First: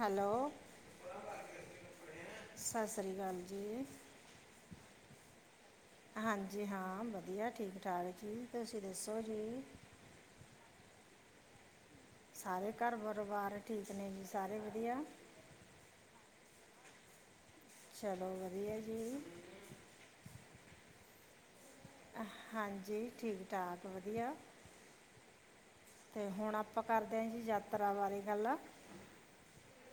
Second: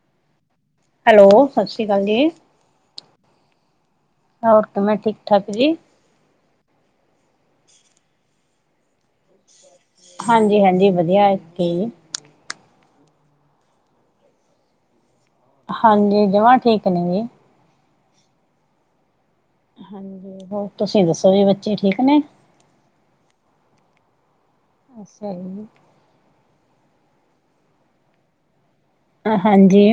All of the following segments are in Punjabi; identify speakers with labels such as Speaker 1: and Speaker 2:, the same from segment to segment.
Speaker 1: ਹੈਲੋ।
Speaker 2: ਹੈਲੋ, ਸਤਿ ਸ਼੍ਰੀ ਅਕਾਲ ਜੀ।
Speaker 1: ਸਤਿ ਸ਼੍ਰੀ ਅਕਾਲ ਜੀ।
Speaker 2: ਹੋਰ ਕਿਵੇਂ ਠੀਕ-ਠਾਕ ਜੀ।
Speaker 1: ਹਾਂਜੀ। ਹਾਂ ਵਧੀਆ ਠੀਕ-ਠਾਕ ਜੀ ਤੁਸੀਂ ਦੱਸੋ ਜੀ।
Speaker 2: ਹਾਂਜੀ। ਹਾਂਜੀ। ਵਧੀਆ ਕੀ
Speaker 1: ਸਾਰੇ ਘਰ ਪਰਿਵਾਰ ਠੀਕ ਨੇ ਜੀ ਸਾਰੇ ਵਧੀਆ।
Speaker 2: ਹਾਂਜੀ। ਜਮਾ ਠੀਕ ਨੇ ਜੀ।
Speaker 1: ਚਲੋ ਵਧੀਆ ਜੀ।
Speaker 2: ਹਾਂਜੀ ਹੋਰ ਤੁਸੀਂ ਦੱਸੋ ਜੀ ਠੀਕ ਨੇ
Speaker 1: ਹਾਂਜੀ। ਠੀਕ ਠਾਕ ਵਧੀਆ।
Speaker 2: ਅੱਛਾ ਜੀ।
Speaker 1: ਅਤੇ ਹੁਣ ਆਪਾਂ ਕਰਦੇ ਹਾ ਜੀ ਯਾਤਰਾ ਬਾਰੇ ਗੱਲ ਆ
Speaker 2: ਹਾਂਜੀ।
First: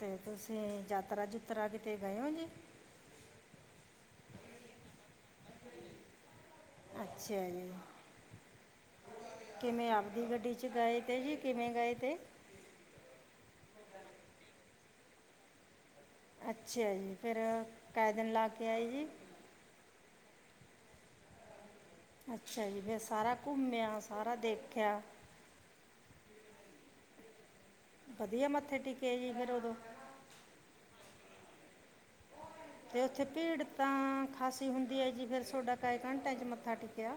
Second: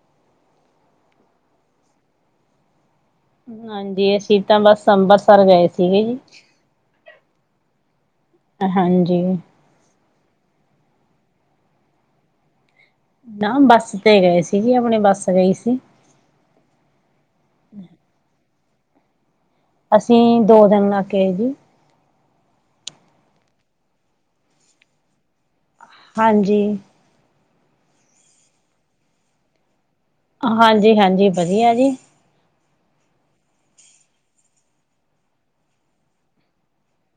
Speaker 1: ਤੇ ਤੁਸੀਂ ਯਾਤਰਾ ਜੂਤਰਾ ਕਿਤੇ ਗਏ ਹੋ ਜੀ
Speaker 2: ਹਾਂਜੀ। ਅਸੀਂ ਤਾਂ ਬਸ ਅੰਬਰਸਰ ਗਏ ਸੀਗੇ ਜੀ।
Speaker 1: ਅੱਛਾ ਜੀ।
Speaker 2: ਹਾਂਜੀ।
Speaker 1: ਦੀ ਗੱਡੀ ਚ ਗਏ ਤੇ ਜੀ ਕਿਵੇਂ ਗਏ ਤੇ।
Speaker 2: ਨਾ ਬੱਸ ਤੇ ਗਏ ਸੀ ਜੀ ਆਪਣੀ ਬੱਸ ਗਈ ਸੀ।
Speaker 1: ਅੱਛਾ ਜੀ। ਫੇਰ ਕਹਿ ਦਿਨ ਲਾ ਕੇ ਆਏ ਜੀ।
Speaker 2: ਅਸੀਂ ਦੋ ਦਿਨ ਲਾ ਕੇ ਜੀ।
Speaker 1: ਅੱਛਾ ਜੀ। ਫਿਰ ਸਾਰਾ ਘੁੰਮਿਆ ਸਾਰਾ ਦੇਖਿਆ।
Speaker 2: ਹਾਂਜੀ।
Speaker 1: ਵਧੀਆ ਮੱਥੇ ਟੇਕੇ ਜੀ ਫਿਰ ਉਦੋਂ।
Speaker 2: ਹਾਂਜੀ, ਹਾਂਜੀ। ਵਧੀਆ ਜੀ।
Speaker 1: ਤੇ ਉੱਥੇ ਭੀੜ ਤਾਂ ਖਾਸੀ ਹੁੰਦੀ ਹੈ ਜੀ ਫੇਰ ਤੁਹਾਡਾ ਕੈ ਘੰਟਿਆਂ ਚ ਮੱਥਾ ਟੇਕਿਆ।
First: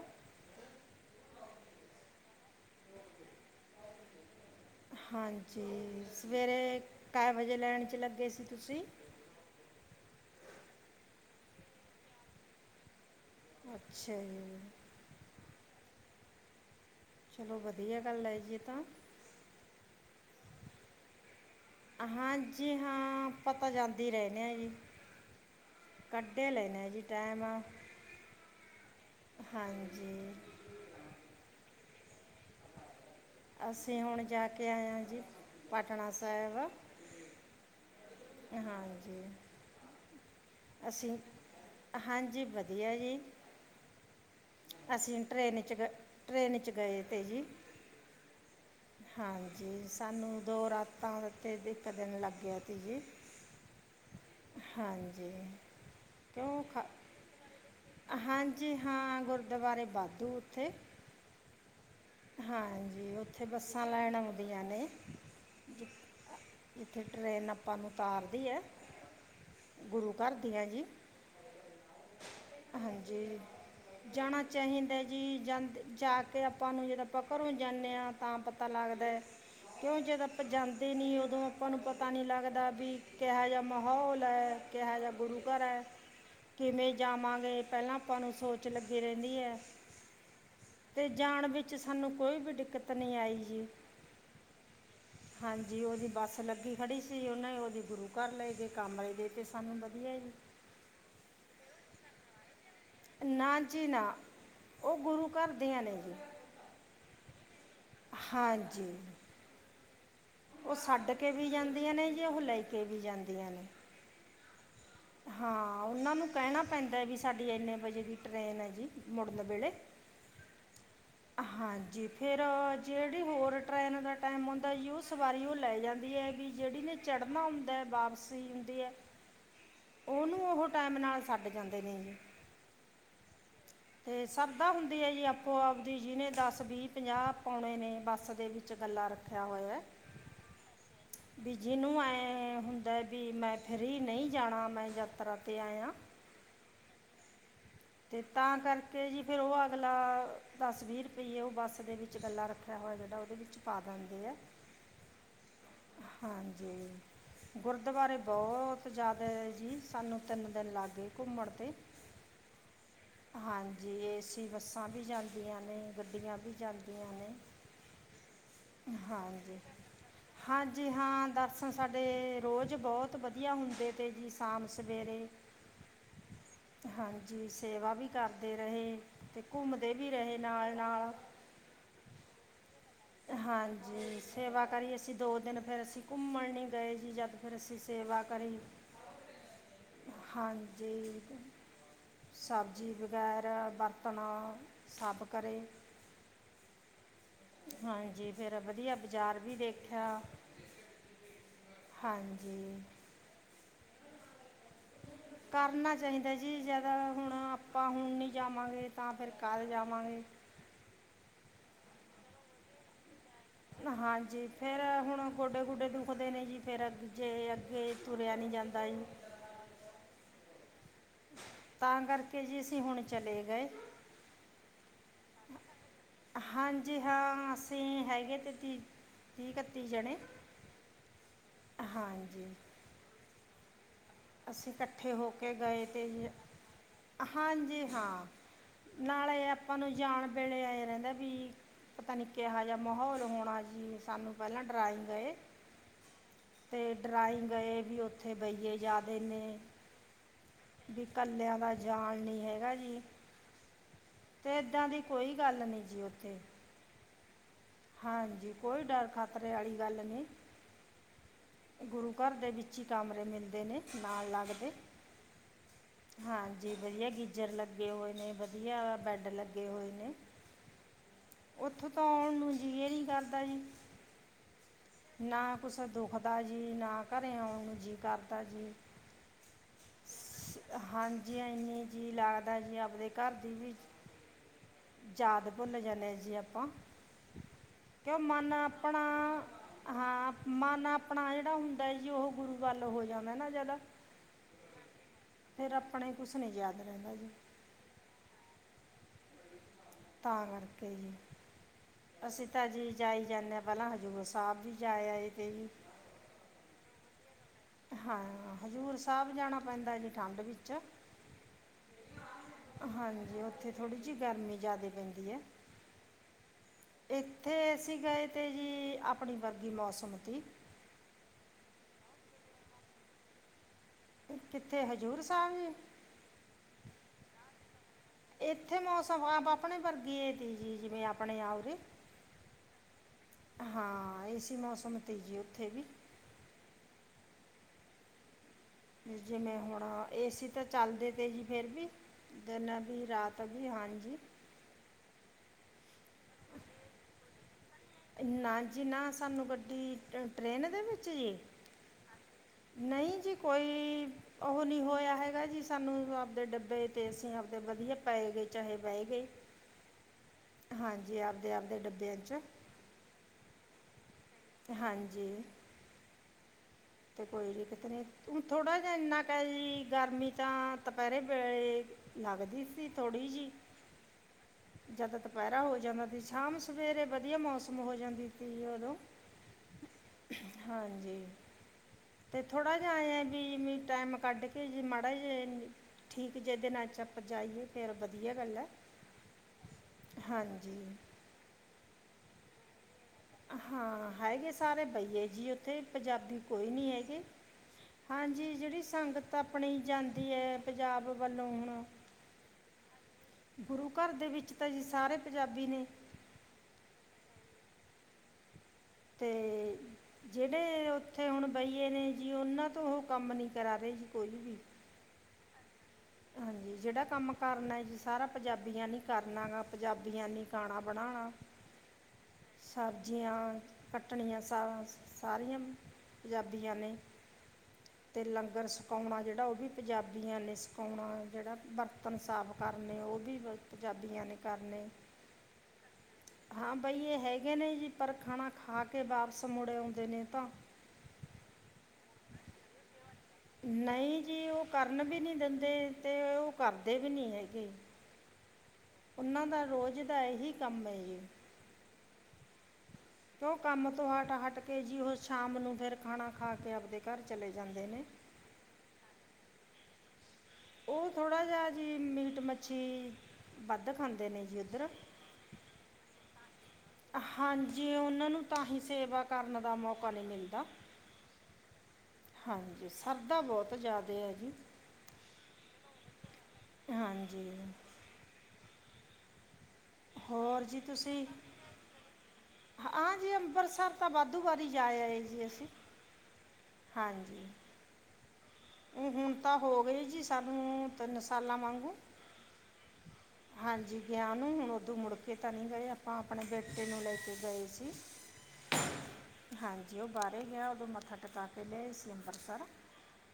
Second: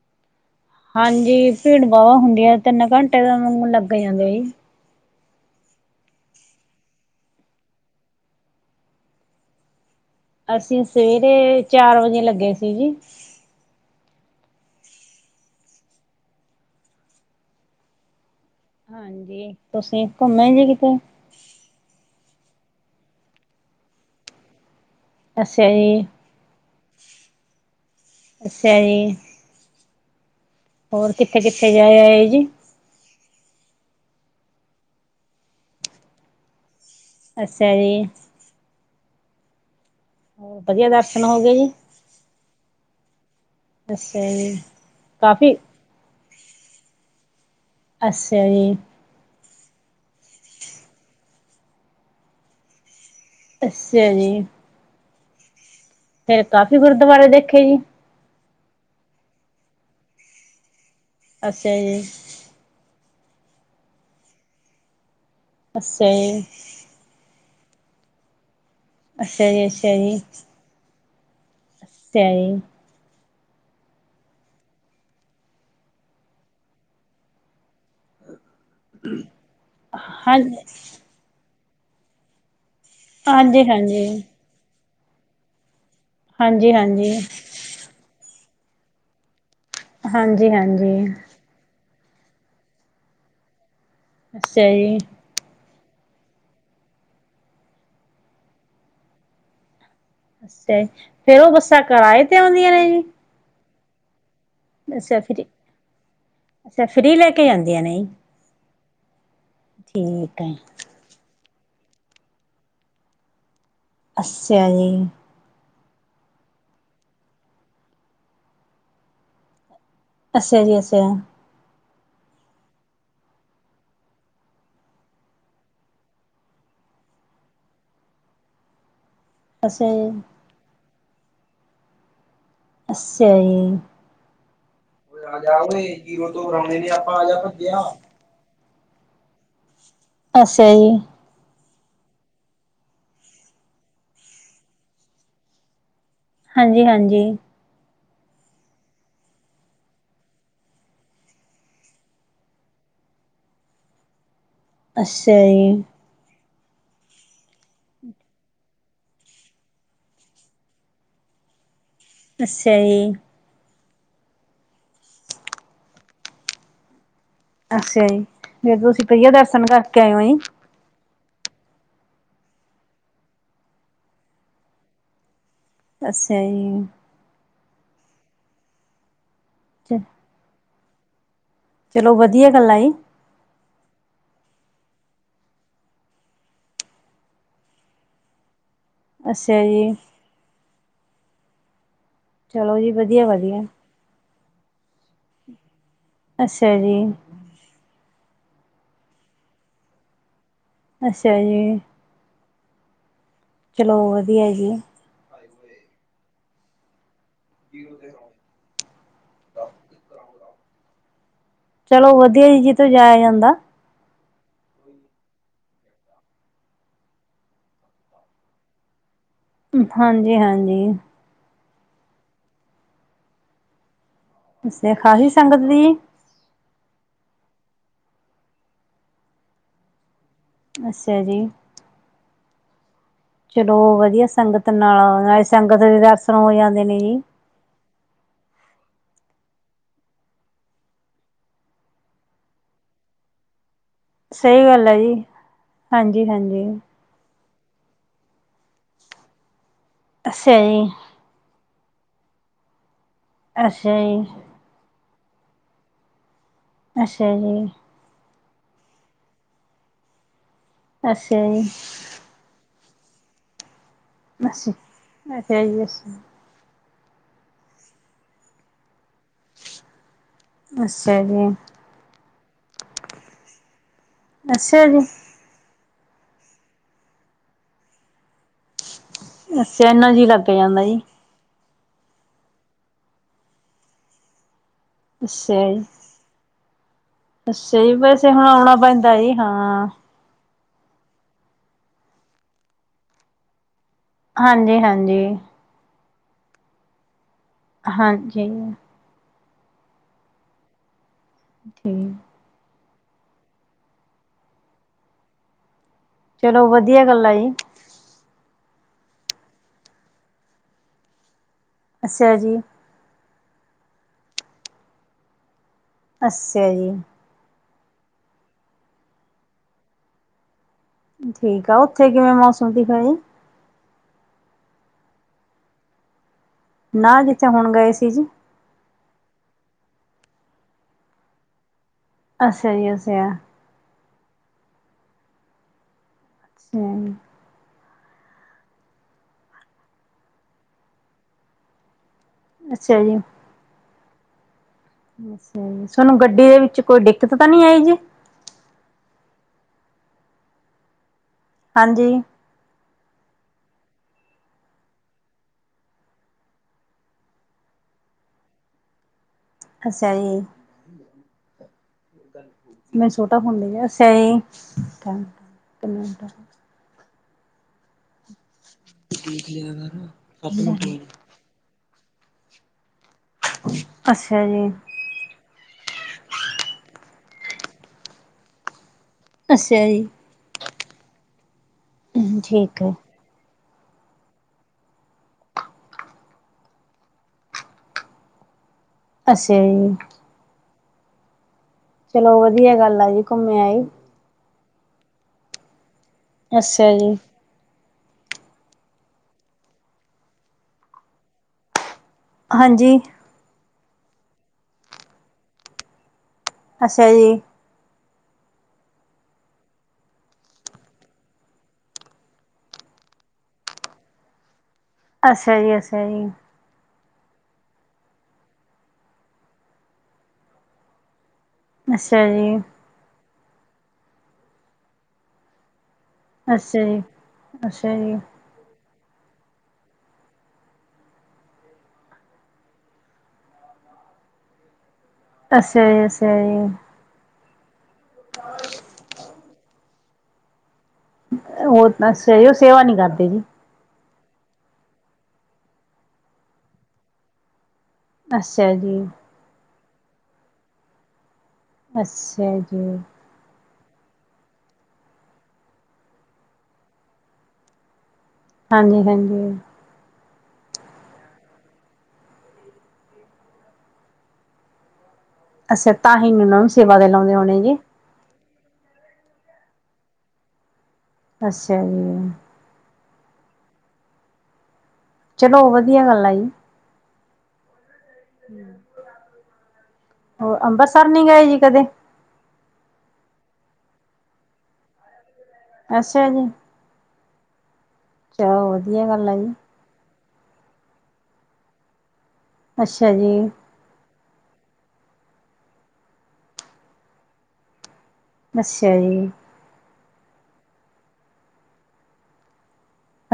Speaker 2: ਹਾਂਜੀ ਭੀੜ ਵਾਵਾ ਹੁੰਦੀ ਆ ਤਿੰਨ ਘੰਟੇ ਤਾਂ ਮੈਨੂੰ ਲੱਗ ਜਾਂਦੇ ਆ ਜੀ।
Speaker 1: ਹਾਂਜੀ ਸਵੇਰੇ ਕੈ ਵਜੇ ਲੈਣ ਚ ਲੱਗੇ ਸੀ ਤੁਸੀਂ
Speaker 2: ਅਸੀਂ ਸਵੇਰੇ ਚਾਰ ਵਜੇ ਲੱਗੇ ਸੀ ਜੀ।
Speaker 1: ਅੱਛਾ ਜੀ। ਚਲੋ ਵਧੀਆ ਗੱਲ ਹੈ ਜੀ। ਤਾਂ
Speaker 2: ਹਾਂਜੀ ਤੁਸੀਂ। ਘੁੰਮੇ ਜੀ ਕਿਤੇ।
Speaker 1: ਹਾਂਜੀ ਹਾਂ ਆਪਾਂ ਤਾਂ ਜਾਂਦੇ ਹੀ ਰਹਿੰਦੇ ਆ ਜੀ।
Speaker 2: ਅੱਛਾ ਜੀ,
Speaker 1: ਕੱਢੇ ਲੈ ਨੇ। [unintelligible] ਟਾਈਮ ਆ।
Speaker 2: ਅੱਛਾ ਜੀ। ਹੋਰ ਕਿੱਥੇ ਕਿੱਥੇ ਜਾਏ ਆ ਜੀ।
Speaker 1: ਅਸੀਂ ਹੁਣ ਜਾ ਕੇ ਆਏ ਆ ਜੀ ਪਟਨਾ ਸਾਹਿਬ।
Speaker 2: ਅੱਛਾ ਜੀ।
Speaker 1: ਹਾਂਜੀ
Speaker 2: ਹੋਰ ਵਧੀਆ
Speaker 1: ਅਸੀਂ
Speaker 2: ਦਰਸ਼ਨ ਹੋ ਗਏ ਜੀ।
Speaker 1: ਹਾਂਜੀ ਵਧੀਆ ਜੀ।
Speaker 2: [unintelligible] ਤੇ
Speaker 1: ਅਸੀਂ
Speaker 2: ਕਾਫ਼ੀ
Speaker 1: ਟ੍ਰੇਨ 'ਚ ਗ ਟ੍ਰੇਨ ਚ ਗਏ ਤੇ ਜੀ।
Speaker 2: ਅੱਛਾ ਜੀ।
Speaker 1: ਸਾਨੂੰ ਦੋ ਰਾਤਾਂ ਅਤੇ ਇੱਕ ਦਿਨ ਲੱਗ ਗਿਆ ਤੀ ਜੀ।
Speaker 2: ਅ ਅੱਛਾ ਜੀ
Speaker 1: [unintelligible]
Speaker 2: ਫੇਰ
Speaker 1: ਕਿਉਂ
Speaker 2: ਕਾਫੀ
Speaker 1: ਖਾ
Speaker 2: ਗੁਰਦੁਆਰੇ ਦੇਖੇ ਜੀ?
Speaker 1: ਹਾਂਜੀ ਹਾਂ, ਗੁਰਦੁਆਰੇ ਵਾਧੂ ਉੱਥੇ
Speaker 2: ਅੱਛਾ ਜੀ
Speaker 1: ਹਾਂਜੀ ਇੱਥੇ ਬੱਸਾਂ ਲੈਣ ਆਉਂਦੀਆਂ ਨੇ।
Speaker 2: ਅੱਛਾ ਜੀ
Speaker 1: ਇੱਥੇ ਟ੍ਰੇਨ ਆਪਾਂ ਨੂੰ ਉਤਾਰਦੀ ਹੈ।
Speaker 2: ਅੱਛਾ ਜੀ-ਅੱਛਾ
Speaker 1: ਗੁਰੂ
Speaker 2: ਜੀ
Speaker 1: ਘਰ ਦੀਆਂ ਜੀ
Speaker 2: ਅੱਛਾ ਜੀ।
Speaker 1: ਹਾਂਜੀ ਜਾਣਾ ਚਾਹੀਦਾ ਜੀ ਜਾਂਦੇ ਜਾ ਕੇ ਆਪਾਂ ਨੂੰ ਜਿਹੜਾ ਆਪਾਂ ਘਰੋਂ ਜਾਣੇ ਆ ਤਾਂ ਪਤਾ ਲੱਗਦਾ, ਕਿਉਂ ਜਦੋਂ ਆਪਾਂ
Speaker 2: ਹਾਂਜੀ,
Speaker 1: ਜਾਂਦੇ ਨਹੀਂ ਉਦੋਂ ਆਪਾਂ ਨੂੰ ਪਤਾ ਨਹੀਂ ਲੱਗਦਾ ਭੀ ਕਿਹੋ ਜਹਾ
Speaker 2: ਹਾਂਜੀ-ਹਾਂਜੀ,
Speaker 1: ਮਾਹੌਲ ਐ। ਕਿਹੋ ਜਿਹਾ ਗੁਰੂ ਘਰ ਹੈ। ਕਿਵੇਂ
Speaker 2: ਹਾਂਜੀ-ਹਾਂਜੀ,
Speaker 1: ਜਾਵਾਂਗੇ ਪਹਿਲਾਂ ਆਪਾਂ ਨੂੰ ਸੋਚ ਵਿੱਚ ਲੱਗੀ ਰਹਿੰਦੀ ਹੈ।
Speaker 2: ਹਾਂਜੀ ਹਾਂਜੀ
Speaker 1: ਤੇ ਜਾਣ ਵਿੱਚ ਸਾਨੂੰ ਕੋਈ ਵੀ ਦਿੱਕਤ ਨੀ ਆਈ ਜੀ।
Speaker 2: ਅੱਛਾ ਜੀ।
Speaker 1: ਹਾਂਜੀ ਉਹਦੀ ਬੱਸ ਲੱਗੀ ਖੜੀ ਸੀ। ਉਹਨੇ ਉਹਦੀ ਗੁਰੂ ਕਰ ਲਏ ਗਏ। ਕਾਮਰੇ ਦੇ ਤੇ ਸਾਨੂੰ ਵਧੀਆ ਜੀ
Speaker 2: ਅੱਛਾ ਜੀ ਫੇਰ ਉਹ ਬੱਸਾਂ ਕਰਾਏ ਤੇ ਆਉਂਦੀਆਂ ਨੇ? ਜੀ
Speaker 1: ਨਾ ਜੀ ਨਾ ਉਹ
Speaker 2: ਅੱਛਾ
Speaker 1: ਗੁਰੂ
Speaker 2: ਫ੍ਰੀ,
Speaker 1: ਘਰ ਦੀਆਂ ਨੇ ਜੀ
Speaker 2: ਅੱਛਾ ਫ੍ਰਰੀ ਲੈ ਕੇ ਜਾਂਦੇਆਂ ਨੇ।
Speaker 1: ਹਾਂਜੀ
Speaker 2: ਠੀਕ ਹੈ
Speaker 1: ਉਹ ਛੱਡ ਕੇ ਵੀ ਜਾਂਦੀਆਂ ਨੇ, ਜੇ ਉਹ ਲੈ ਕੇ ਵੀ ਜਾਂਦੀਆਂ ਨੇ।
Speaker 2: ਅੱਸ਼ਾ ਜੀ।
Speaker 1: ਹਾਂ ਉਹਨਾਂ ਨੂੰ ਕਹਿਣਾ ਪੈਂਦਾ ਵੀ ਸਾਡੀ ਇੰਨੇ ਵਜੇ ਦੀ ਟੇਨ ਹੈ ਜੀ, ਮੁੜਨ ਵੇਲੇ।
Speaker 2: ਅੱਛਾ ਜੀ ਅੱਛਾ
Speaker 1: ਜੀ ਫਿਰ ਜਿਹੜੀ ਹੋਰ ਟ੍ਹੇਨ ਦਾ ਟਾਈਮ ਆਉਂਦਾ ਜੀ ਉਹ ਸਵਾਰੀ ਉਹ ਲੈ ਜਾਂਦੀ ਹੈ। ਵੀ ਜਿਹੜੀ ਨੇ ਚੜ੍ਹਨਾ ਹੁੰਦਾ ਵਾਪਸੀ ਹੁੰਦੀ ਹੈ।
Speaker 2: ਅੱਛਾ ਜੀ
Speaker 1: ਉਹਨੂੰ ਉਹ ਟਾਈਮ ਨਾਲ ਛੱਡ ਜਾਂਦੇ ਨੇ ਜੀ
Speaker 2: ਅੱਛਾ ਜੀ
Speaker 1: ਤੇ ਸਰਦਾ ਹੁੰਦੀ ਹੈ। ਜੀ ਆਪੋ ਆਪਦੀ ਜਿਹਨੇ ਦੱਸ ਵੀਹ ਪੰਜਾਹ ਪਾਉਣੇ ਨੇ ਬੱਸ ਦੇ ਵਿੱਚ ਗੱਲਾਂ ਰੱਖਿਆ ਹੋਇਆ ਹੈ।
Speaker 2: ਅੱਛਾ ਜੀ
Speaker 1: ਵੀ ਜਿਹਨੂੰ ਐ ਹੁੰਦਾ ਵੀ ਮੈਂ ਫਰੀ ਨਹੀ ਜਾਣਾ ਮੈਂ ਯਾਤਰਾ ਤੇ ਆਇਆ
Speaker 2: ਹਾਂਜੀ ਹਾਂਜੀ
Speaker 1: ਤੇ ਤਾਂ ਕਰਕੇ ਜੀ ਫਿਰ ਉਹ ਅਗਲਾ ਦਸ ਵੀਹ ਰੁਪਈਏ ਉਹ ਬੱਸ ਦੇ ਵਿੱਚ ਗੱਲਾ ਰੱਖਿਆ ਹੋਇਆ ਜਿਹੜਾ ਉਹਦੇ ਵਿੱਚ ਪਾਦਿੰਦੇ ਆ।
Speaker 2: ਅੱਛਾ ਜੀ
Speaker 1: ਹਾਂਜੀ ਗੁਰਦੁਆਰੇ ਬਹੁਤ ਜ਼ਿਆਦਾ ਜੀ ਸਾਨੂੰ ਤਿੰਨ ਦਿਨ ਲੱਗ ਗਏ ਘੁੰਮਣ ਤੇ
Speaker 2: ਅਛਾ ਜੀ
Speaker 1: ਜੀ ਏ ਸੀ ਬਸਾ ਵੀ ਜਾਂਦੀਆਂ ਨੇ ਗੱਡੀਆਂ ਵੀ ਜਾਂਦੀਆਂ ਨੇ।
Speaker 2: ਅੱਛਾ ਜੀ ਫੇਰ ਤੁਸੀਂ ਪਹਿਆ
Speaker 1: ਹਾਂਜੀ
Speaker 2: ਦਰਸ਼ਨ ਕਰਕੇ ਆਏਓ ਜੀ
Speaker 1: ਹਾਂਜੀ ਹਾਂ ਦਰਸ਼ਨ ਸਾਡੇ ਰੋਜ਼ ਬਹੁਤ ਵਧੀਆ ਹੁੰਦੇ ਤੇ ਜੀ ਸ਼ਾਮ ਸਵੇਰੇ
Speaker 2: ਅੱਛਾ ਜੀ।
Speaker 1: ਹਾਂਜੀ ਸੇਵਾ ਵੀ ਕਰਦੇ ਰਹੇ ਤੇ ਘੁੰਮਦੇ ਵੀ ਰਹੇ ਨਾਲ ਨਾਲ
Speaker 2: ਚਲੋ ਵਧੀਆ ਗੱਲਾਂ ਇ।
Speaker 1: ਹਾਂਜੀ ਸੇਵਾ ਕਰੀ ਅਸੀ ਦੋ ਦਿਨ ਫੇਰ ਅਸੀ ਘੁੰਮਣ ਨੀ ਗਏ ਜੀ ਜਦ ਫੇਰ ਅਸੀ ਸੇਵਾ ਕਰੀ
Speaker 2: ਅੱਛਾ ਜੀ
Speaker 1: ਹਾਂਜੀ।
Speaker 2: ਚਲੋ ਜੀ
Speaker 1: ਸਬਜ਼ੀ
Speaker 2: ਵਧੀਆ ਵਧੀਆ
Speaker 1: ਵਗੈਰਾ ਬਰਤਨ ਸਭ ਕਰੇ
Speaker 2: ਅੱਛਾ ਜੀ।
Speaker 1: ਹਾਂਜੀ ਫੇਰ ਵਧੀਆ ਬਾਜ਼ਾਰ ਵੀ ਦੇਖਿਆ।
Speaker 2: ਅੱਛਾ ਜੀ।
Speaker 1: ਹਾਂਜੀ
Speaker 2: ਚਲੋ ਵਧੀਆ ਜੀ।
Speaker 1: ਕਰਨਾ ਚਾਹੀਦਾ ਜੀ ਜਿਆਦਾ ਹੁਣ ਆਪਾਂ ਹੁਣ ਨੀ ਜਾਵਾਂਗੇ ਤਾਂ ਫਿਰ ਕੱਦ ਜਾਵਾਂਗੇ-
Speaker 2: ਚਲੋ ਵਧੀਆ ਜੀ ਜਿੱਥੇ ਜਾਇਆ ਜਾਂਦਾ
Speaker 1: ਹਾਂਜੀ। ਫੇਰ ਹੁਣ ਗੋਡੇ ਗੁਡੇ ਦੁਖਦੇ ਨੇ ਜੀ ਫੇਰ ਜੇ ਅੱਗੇ ਤੁਰਿਆ ਨੀ ਜਾਂਦਾ ਜੀ
Speaker 2: ਹਾਂਜੀ -ਹਾਂਜੀ।
Speaker 1: ਤਾਂ ਕਰਕੇ ਜੀ ਅਸੀ ਹੁਣ ਚਲੇ ਗਏ।
Speaker 2: [unintelligible]
Speaker 1: ਜੀ ਹਾਂ ਅਸੀਂ ਹੈਗੇ ਤੇ, ਤੀਹ, ਤੀਹ ਇਕੱਤੀ ਜਣੇ।
Speaker 2: ਅੱਛਾ ਜੀ।
Speaker 1: ਹਾਂਜੀ
Speaker 2: ਚਲੋ ਵਧੀਆ ਵਧੀਆ ਸੰਗਤ
Speaker 1: ਅਸੀਂ ਇਕੱਠੇ
Speaker 2: ਨਾਲ,
Speaker 1: ਹੋ
Speaker 2: ਨਾਲੇ
Speaker 1: ਕੇ
Speaker 2: ਸੰਗਤ
Speaker 1: ਗਏ
Speaker 2: ਦੇ
Speaker 1: ਤੇ ਜੀ
Speaker 2: ਦਰਸ਼ਨ ਹੋ ਜਾਂਦੇ ਨੇ ਜੀ।
Speaker 1: ਹਾਂਜੀ ਹਾਂ ਨਾਲੇ ਆਪਾਂ ਨੂੰ ਜਾਣ ਵੇਲੇ ਇਹ ਰਹਿੰਦਾ ਵੀ ਪਤਾ ਨੀ ਕਿਹੋ ਜਿਹਾ ਮਾਹੌਲ ਹੋਣਾ ਜੀ। ਸਾਨੂੰ ਪਹਿਲਾਂ
Speaker 2: ਸਹੀ ਗੱਲ ਹੈ
Speaker 1: ਡਰਾਈ
Speaker 2: ਜੀ,
Speaker 1: ਗਏ,
Speaker 2: ਹਾਂਜੀ-ਹਾਂਜੀ,
Speaker 1: ਤੇ ਡਰਾਈ ਗਏ ਵੀ ਉੱਥੇ ਬਈਏ ਜ਼ਿਆਦੇ ਨੇ
Speaker 2: ਅੱਛਾ ਜੀ।
Speaker 1: ਵੀ ਕੱਲਿਆ ਵਾ ਜਾਣ ਨੀ ਹੈਗਾ ਜੀ।
Speaker 2: ਅੱਛਾ। ਜੀ,
Speaker 1: ਤੇ ਏਦਾਂ ਦੀ ਕੋਈ ਗੱਲ ਨੀ ਜੀ ਉੱਥੇ
Speaker 2: ਅੱਛਾ ਜੀ।
Speaker 1: ਹਾਂਜੀ। ਕੋਈ ਡਰ ਖਤਰੇ ਵਾਲੀ ਗੱਲ ਨਹੀਂ।
Speaker 2: ਅੱਛਾ। ਜੀ,
Speaker 1: ਗੁਰੂ ਘਰ ਦੇ ਵਿੱਚ ਅੱਚੇ ਕਮਰੇ ਮਿਲਦੇ ਨੇ ਨਾਲ
Speaker 2: ਅੱਛਾ
Speaker 1: ਲੱਗਦੇ
Speaker 2: ਅਛਾ ਆ ਅੱਛਾ
Speaker 1: ਹਾਂਜੀ ਵਧੀਆ ਗੀਜਰ ਲੱਗੇ ਹੋਏ ਨੇ ਵਧੀਆ ਬੈਡ ਲੱਗੇ ਹੋਏ ਨੇ।
Speaker 2: ਅੱਛਾ ਜੀ,
Speaker 1: ਉੱਥੋਂ ਤਾਂ ਆਉਣ ਨੂੰ ਜੀ ਇਹ ਨੀ ਕਰਦਾ ਜੀ।
Speaker 2: ਅੱਛਾ ਜੀ।
Speaker 1: ਨਾ ਕੁਛ [unintelligible] ਦਾ ਜੀ ਨਾ ਘਰੇ ਆਉਣ ਨੂੰ ਜੀਅ ਕਰਦਾ ਜੀ।
Speaker 2: ਸਿਆਨਾ ਜੀ ਲੱਗ ਜਾਂਦਾ ਜੀ।
Speaker 1: ਜੀਅ ਲੱਗਦਾ ਜੀ ਆਪਣੇ ਘਰ ਦੀ ਵੀ ਯਾਦ
Speaker 2: ਅੱਛਾ
Speaker 1: ਭੁੱਲ
Speaker 2: ਜੀ।
Speaker 1: ਜਾਂਦੇ ਜੀ ਆਪਾਂ
Speaker 2: ਅੱਛਾ ਜੀ।
Speaker 1: ਕਿਉਂ
Speaker 2: ਵੈਸੇ ਹੁਣ
Speaker 1: ਮਨ
Speaker 2: ਆਉਣਾ
Speaker 1: ਆਪਣਾ
Speaker 2: ਪੈਂਦਾ ਹਾਂ।
Speaker 1: ਹਾਂ ਮਨ ਆਪਣਾ ਜਿਹੜਾ ਹੁੰਦਾ ਹੈ। ਜੀ ਉਹ ਗੁਰੂ ਵੱਲ ਹੋ ਜਾਂਦਾ ਨਾ ਜਿਆਦਾ
Speaker 2: ਹਾਂਜੀ, ਹਾਂਜੀ।
Speaker 1: ਆਪਣੇ ਕੁਛ ਨੀ ਯਾਦ ਰਹਿੰਦਾ ਜੀ।
Speaker 2: ਹਾਂਜੀ।
Speaker 1: ਤਾਂ ਕਰਕੇ ਜੀ।
Speaker 2: ਠੀਕ
Speaker 1: ਅਸੀਂ ਤਾਂ ਜੀ। ਜਾਈ ਜਾਂਦੇ ਹ ਪਹਿਲਾਂ ਹਜ਼ੂਰ ਸਾਹਿਬ ਜੀ ਜਾਏ ਆਏ ਤੇ
Speaker 2: ਚਲੋ ਵਧੀਆ ਗੱਲਾਂ ਜੀ
Speaker 1: ਹਾਂ ਹਜ਼ੂਰ ਸਾਹਿਬ ਜਾਣਾ ਪੈਂਦਾ ਜੀ ਠੰਡ ਵਿੱਚ
Speaker 2: ਅੱਛਾ ਜੀ-
Speaker 1: ਹਾਂਜੀ ਉੱਥੇ ਥੋੜੀ ਜਿਹੀ ਗਰਮੀ ਜਿਆਦਾ ਪੈਂਦੀ ਹੈ
Speaker 2: ਅੱਛਾ ਜੀ
Speaker 1: ਇੱਥੇ ਅਸੀਂ ਗਏ ਤੇ ਜੀ ਆਪਣੀ ਵਰਗੀ ਮੌਸਮ ਤੇ
Speaker 2: ਠੀਕ ਆ ਉੱਥੇ ਕਿਵੇਂ ਮੌਸਮ ਦੀ ਖਣੀ
Speaker 1: ਕਿੱਥੇ ਹਜ਼ੂਰ ਸਾਹਿਬ ਜੀ
Speaker 2: ਨਾ ਜਿੱਥੇ ਹੁਣ ਗਏ ਸੀ ਜੀ,
Speaker 1: ਇੱਥੇ ਮੌਸਮ ਆਪਣੇ ਵਰਗੇ ਤੇ ਜੀ ਜਿਵੇਂ ਆਪਣੇ ਆਓਰੇ
Speaker 2: ਅੱਛਾ ਜੀ ਅੱਛਾ
Speaker 1: ਏ ਮੌਸਮ ਤੇ ਠੀਕ ਉੱਥੇ ਵੀ
Speaker 2: ਹੂੰ
Speaker 1: ਜਿਵੇਂ ਹੁਣ ਏਸੀ ਤਾਂ ਚੱਲਦੇ ਤੇ ਜੀ ਫੇਰ ਵੀ ਦਿਨ
Speaker 2: ਅੱਛਾ
Speaker 1: ਵੀ
Speaker 2: ਜੀ,
Speaker 1: ਰਾਤ ਵੀ ਹਾਂਜੀ [inaudible]
Speaker 2: ਅੱਛਾ ਤੁਾਨੂੰ ਗੱਡੀ ਦੇ ਵਿੱਚ ਕੋਈ ਦਿੱਕਤ ਤਾਂ ਨਹੀਂ ਆਈ ਜੀ?
Speaker 1: ਨਾਜੀ ਨਾ ਸਾਨੂੰ ਗੱਡੀ, ਟਰੇਨ ਦੇ ਵਿੱਚ ਜੀੇ
Speaker 2: ਹਾਂਜੀ।
Speaker 1: ਨਹੀਂ ਜੀ ਕੋਈ ਉਹ ਨਹੀਂ ਹੋਇਆ ਹੈਗਾ ਜੀ ਸਾਨੂੰ ਆਪਦੇ ਡੱਬੇ ਤੇ ਏ ਸੀਂ ਆਪਦੇ ਵਧੀਆ ਪਏ ਰਏ ਚਾਹੇ ਬਹਿ ਗਏ
Speaker 2: ਅੱਛਾ [inaudible]
Speaker 1: ਹਾਂਜੀ ਆਪਦੇ ਆਪਦੇ ਡੱਬਿਆਂ ਚ
Speaker 2: ਹੁੰਦੇ ਹੈ ਅਸੀਂ ਸਹੀ
Speaker 1: ਤੇ ਕੋਈ ਨ ਕਿਤੇ ਨੇ ਹੁਣ ਥੋੜ੍ਹਾ ਜੀ ਇੰਨਾ ਕ ਜੀ ਗਰਮੀ ਤਾਂ ਦੁਪਹਿਰੇ ਵੇਲੇ ਲਗਦੀ ਸੀ। ਥੋੜੀ ਜਿ
Speaker 2: ਜੀ,
Speaker 1: ਜਦ ਦੁਪਹਿਰਾ ਹੋ ਜਾਂਦਾ ਸੀ ਸ਼ਾਮ ਸਵੇਰੇ ਵਧੀਆ ਮੌਸਮ ਹੋ ਜਾਂਦੀ ਸੀ ਉਦੋਂ
Speaker 2: ਅੱਛਾ ਜੀ।
Speaker 1: ਹਾਂਜੀ। ਤੇ ਥੋੜਾ
Speaker 2: ਠੀਕ
Speaker 1: ਜਿਹਾ
Speaker 2: ਹੈ।
Speaker 1: ਆਏ ਵੀ ਮ ਟੈਮ ਕੱਢ ਕੇ ਜੀ ਮਾੜਾ ਜੇ ਠੀਕ ਜੇ ਦਿਨ ਨਾਲ ਚ ਆਪਾਂ ਜਾਈਏ ਫੇਰ ਵਧੀਆ ਗੱਲ ਹੈ।
Speaker 2: ਅਛਾ ਜੀ।
Speaker 1: ਹਾਂਜੀ
Speaker 2: ਚਲੋ ਵਧੀਆ ਗੱਲ ਜੀ ਘੁੰਮੇ ਆਏ
Speaker 1: ਹਾਂ ਹੈਗੇ ਸਾਰੇ ਬਈਏ ਜੀ ਉੱਥੇ ਪੰਜਾਬੀ ਕੋਈ ਨੀ
Speaker 2: ਅੱਛਾ ਜੀ।
Speaker 1: ਹੈਗੇ। ਹਾਂਜੀ, ਜਿਹੜੀ ਸੰਗਤ ਆਪਣੀ ਜਾਂਦੀ ਹੈ, ਪੰਜਾਬ ਵੱਲੋਂ ਹੁਣ
Speaker 2: ਹਾਂਜੀ।
Speaker 1: ਗੁਰੂ ਘਰ ਦੇ ਵਿੱਚ ਤਾਂ ਜੀ ਸਾਰੇ ਪੰਜਾਬੀ ਨੇ।
Speaker 2: ਅੱਛਾ ਜੀ।
Speaker 1: ਤੇ ਜਿਹੜੇ ਉੱਥੇ ਹੁਣ ਬਈਏ ਨੇ, ਜੀ ਉਹਨਾਂ ਤੋਂ ਉਹ ਕੰਮ ਨੀ ਕਰਾ ਰਹੇ ਜੀ ਕੋਈ ਵੀ।
Speaker 2: ਅੱਛਾ ਜ ਨਹੀਂ।
Speaker 1: ਹਾਂਜੀ ਜਿਹੜਾ ਕੰਮ ਕਰਨਾ ਜੀ ਸਾਰਾ ਪੰਜਾਬੀਆਂ ਨੀ ਕਰਨਾ ਗਾ, ਪੰਜਾਬੀਆਂ ਨੇ ਖਾਣਾ ਬਣਾਉਣਾ।
Speaker 2: ਅੱਛਾ ਜੀ।
Speaker 1: ਸਬਜ਼ੀਆਂ ਕੱਟਣੀਆਂ ਸਾਰ ਸਾਰੀਆਂ।
Speaker 2: ਅੱਛਾ
Speaker 1: ਨੇ
Speaker 2: ਜੀ -ਅੱਛਾ ਜੀ।
Speaker 1: ਕਾਉਣਾ ਜਿਹੜਾ ਉਹ ਵੀ ਪੰਜਾਬੀਆਂ ਨੇ। ਪਾਉਣਾ ਜਿਹੜਾ ਬਰਤਨ ਸਾਫ਼ ਕਰਨੇ ਉਹ ਵੀ ਪੰਜਾਬੀਆਂ ਨੇ ਕਰਨੇ।
Speaker 2: ਅੱਛਾ ਜੀ।
Speaker 1: ਹਾਂ,
Speaker 2: ਜੀ।
Speaker 1: ਬਈਏ ਹੈਗ ਅਗੇ ਨਹੀਂ ਜੀ। ਪਰ ਖਾਣਾ ਖਾ ਕੇ ਵਾਪਸ ਮੁੜੇ ਆਦੇ ਨੇ, ਤਾਂ
Speaker 2: ਉਹ ਤਾਂ ਸਹੀ ਉਹ ਸੇਵਾ ਨੀ ਕਰਦਾ।
Speaker 1: ਨਹੀਂ। ਜੀ ਉਹ ਕਰਨ ਵੀ ਨੀ ਦਿੰਦੇ ਤੇ ਉਹ ਕਰਦੇ ਵੀ ਨੀ ਹੈਗੇ।
Speaker 2: ਬਸ।
Speaker 1: ਉਹਨਾਂ ਦਾ ਰੋਜ਼ ਦਾ ਇਹੀ ਕੰਮ ਹੈ ਜੀ।
Speaker 2: ਅੱਛਾ ਜੀ।
Speaker 1: ਉਹ ਕੰਮ ਤੋਂ ਹਟ-ਹਟ ਕੇ ਜੀ, ਉਹ ਸ਼ਾਮ ਨੂੰ ਫਿਰ ਖਾਣਾ ਖਾ ਕੇ, ਆਪਦੇ ਘਰ ਚਲੇ ਜਾਂਦੇ ਨੇ।
Speaker 2: ਹਾਂਜੀ-ਹਾਂਜੀ।
Speaker 1: ਉਹ ਥੋੜਾ ਜਿਹਾ ਜੀ ਮੀਟ ਮੱਛੀ ਵੱਧ ਖਾਂਦੇ ਨੇ ਜੀ ਉੱਧਰ।
Speaker 2: ਅੱਛਾ ਤਾਂ ਹੀ ਨ ਸੇਵਾ ਤੇ ਲਾਉਂਦੇ ਹੋਣੇ ਜੇ
Speaker 1: ਹਾਂਜੀ ਉਹਨਾਂ ਨੂੰ ਤਾਂ ਹੀ ਸੇਵਾ ਕਰਨ ਦਾ ਮੌਕਾ ਨਹੀਂ ਮਿਲਦਾ।
Speaker 2: ਅੱਛਾ ਜੀ।
Speaker 1: ਸ਼ਰਧਾ ਬਹੁਤ ਜ਼ਿਆਦਾ ਹੈ ਜੀ।
Speaker 2: ਚਲੋ ਵਧੀਆ ਗੱਲ ਆ ਜੀ।
Speaker 1: ਹਾਂਜੀ।
Speaker 2: ਹੂੰ। ਉਹ
Speaker 1: ਹੋਰ ਜੀ
Speaker 2: ਅੰਬਰਸਰ ਨੀ
Speaker 1: ਤੁਸੀਂ
Speaker 2: ਗਏ ਜੀ ਕਦੇ।
Speaker 1: ਹਾਂ ਜੀ ਅੰਬਰਸਰ ਤਾਂ ਵਾਧੂ ਵਾਰੀ ਜਾਇਆ ਹੈ ਜੀ ਅਸੀਂ।
Speaker 2: ਅੱਛਾ ਜੀ,
Speaker 1: ਹਾਂਜੀ
Speaker 2: ਚਲੋ ਵਧੀਆ
Speaker 1: ਊਂ
Speaker 2: ਗੱਲ
Speaker 1: ਹੁਣ
Speaker 2: ਆ ਜੀ,
Speaker 1: ਤਾਂ ਹੋ ਗਏ ਜੀ ਸਾਨੂੰ ਤਿੰਨ ਸਾਲਾ ਵਾਂਗੂ,
Speaker 2: ਅੱਛਾ ਜੀ,
Speaker 1: ਹਾਂਜੀ ਗਿਆ ਨੂੰ ਹੁਣ ਉਦੋਂ ਮੁੜ ਕੇ ਤਾਂ ਨਹੀਂ ਗਏ ਆਪਾਂ ਆਪਣੇ ਬੇਟੇ ਨੂੰ ਲੈ ਕੇ ਗਏ ਸੀ।
Speaker 2: ਅੱਛਾ ਜੀ,
Speaker 1: ਹਾਂ ਜੀ ਉਹ ਬਾਹਰ ਗਿਆ ਉਦੋਂ ਮੱਥਾ ਟਕਾ ਕੇ ਲਿਆ ਸੀ, ਅੰਭਰਸਰ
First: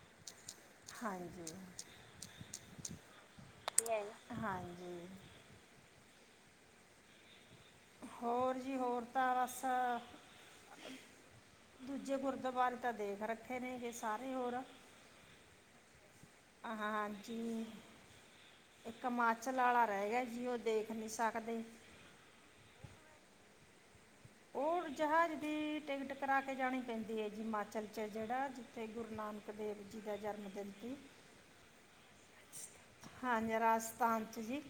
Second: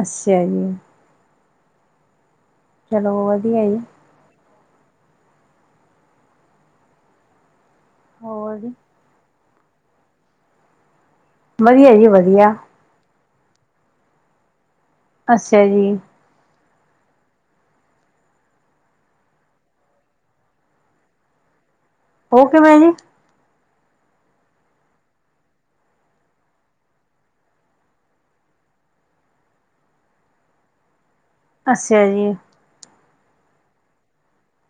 Speaker 2: ਅੱਛਾ ਜੀ, ਚਲੋ ਵਧੀਆ ਜੀ,
Speaker 1: ਹਾਂਜੀ ਹੋਰ ਜੀ ਹੋਰ ਤਾਂ ਬਸ,
Speaker 2: ਵਧੀਆ ਜੀ
Speaker 1: ਦੂਜੇ
Speaker 2: ਵਧੀਆ,
Speaker 1: ਗੁਰਦੁਆਰੇ ਤਾਂ ਦੇਖ ਰੱਖੇ। ਠੀਟ ਨੇ ਗੇ ਸਾਰੇ ਹੋਰ,
Speaker 2: ਅੱਛਾ ਜੀ,
Speaker 1: ਹ ਹਾਂਜੀ ਇੱਕ ਹਿਮਾਚਲ ਵਾਲਾ ਰਹਿ ਗਿਆ ਜੀ ਉਹ ਦੇਖ ਨੀ ਸਕਦੇ।
Speaker 2: ਉਹ ਕਿਵੇਂ ਐ ਜੀ,
Speaker 1: ਉਹ ਜਹਾਜ਼ ਦੀ ਟਿਕਟ ਕਰਾ ਕੇ ਜਾਣੀ ਪੈਂਦੀ ਹੈ ਜੀ ਹਿਮਾਚਲ ਚ ਜਿਹੜਾ ਜਿੱਥੇ ਗੁਰੂ ਨਾਨਕ ਦੇਵ ਜੀ ਦਾ ਜਨਮ ਦਿਨ ਸੀ।
Speaker 2: ਅੱਛਾ ਜੀ।
Speaker 1: ਹਾਂਜੀ ਰਾਜਸਥਾਨ ਚ ਜੀ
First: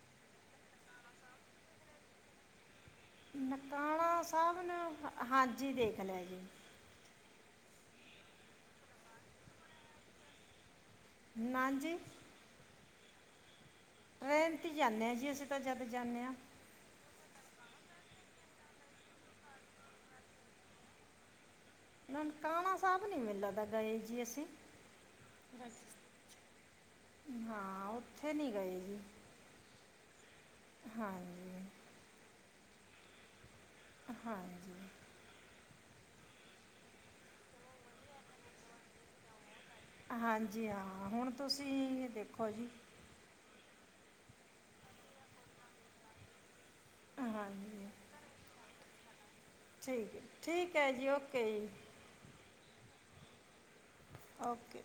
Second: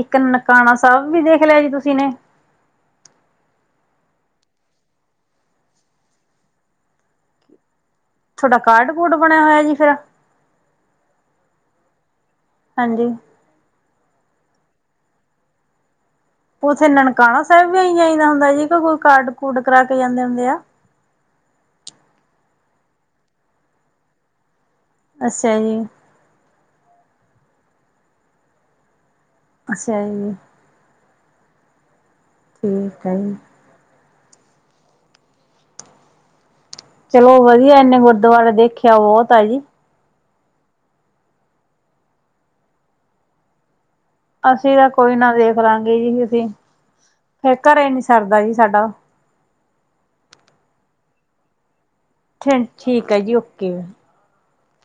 Speaker 2: ਇੱਕ ਨਨਕਾਣਾ ਸਾਹਿਬ ਵੀ ਦੇਖ ਲਿਆ ਜੀ ਤੁਸੀਂ ਨੇ
Speaker 1: ਨਨਕਾਣਾ ਸਾਹਿਬ ਨੂੰ ਹਾਂਜੀ ਦੇਖ ਲਿਆ ਜੀ।
Speaker 2: ਤੁਹਾਡਾ ਕਾਰਡ ਕੂਡ ਬਣਿਆ ਹੋਇਆ ਜੀ ਫਿਰ
Speaker 1: ਨਾਂਜੀ
Speaker 2: ਹਾਂਜੀ।
Speaker 1: ਟ੍ਰੇਨ ਤੇ ਜਾਂਦੇ ਹਾਂ ਜੀ ਅਸੀਂ ਤਾਂ ਜਦ ਜਾਂਦੇ ਹਾਂ।
Speaker 2: ਉੱਥੇ ਨਨਕਾਣਾ ਸਾਹਿਬ ਵੀ ਇ ਆਈਦਾ ਹੁੰਦਾ ਸੀ ਕੋਈ ਕਾਰਡ ਕੂਡ ਕਰਾ ਕੇ ਜਾਂਦੇ ਹੁੰਦੇ ਆ।
Speaker 1: ਨਨਕਾਣਾ ਸਾਹਿਬ ਨੀ ਲਗਦਾ ਗਏ ਜੀ ਅਸੀਂ
Speaker 2: ਅੱਛਾ ਜੀ।
Speaker 1: ਰਾਜਸਥਾਨ ਹਾਂ ਉਥੇ ਨੀ ਗਏ ਜੀ
Speaker 2: ਅੱਛਾ ਜੀ।
Speaker 1: ਹਾਂਜੀ
Speaker 2: ਠੀਕ ਹੈ ਜੀ।
Speaker 1: ਹਾਂਜੀ‌
Speaker 2: ਚਲੋ ਵਧੀਆ ਇਹਨੇ ਗੁਰਦੁਆਰੇ ਦੇਖਿਆ ਬਹੁਤ ਆ ਜੀ।
Speaker 1: ਹਾਂਜੀ ਹਾਂ ਹੁਣ ਤੁਸੀਂ ਦੇਖੋ ਜੀ।
Speaker 2: ਅਸੀਂ ਤਾਂ ਕੋਈ ਨਾ ਦੇਖ ਲਾਂਗੇ ਜੀ ਅਸੀਂ ਫਿਰ ਘਰੇ
Speaker 1: ਹਾਂਜੀ
Speaker 2: ਨੀ ਸਰਦਾ ਜੀ ਸਾਡਾ
Speaker 1: ਠੀਕ ਠੀਕ ਹੈ ਜੀ ਓਕੇ ਜੀ।
Speaker 2: ਠੀਕ ਹੈ ਜੀ ਓਕੇ।
Speaker 1: ਓਕੇ।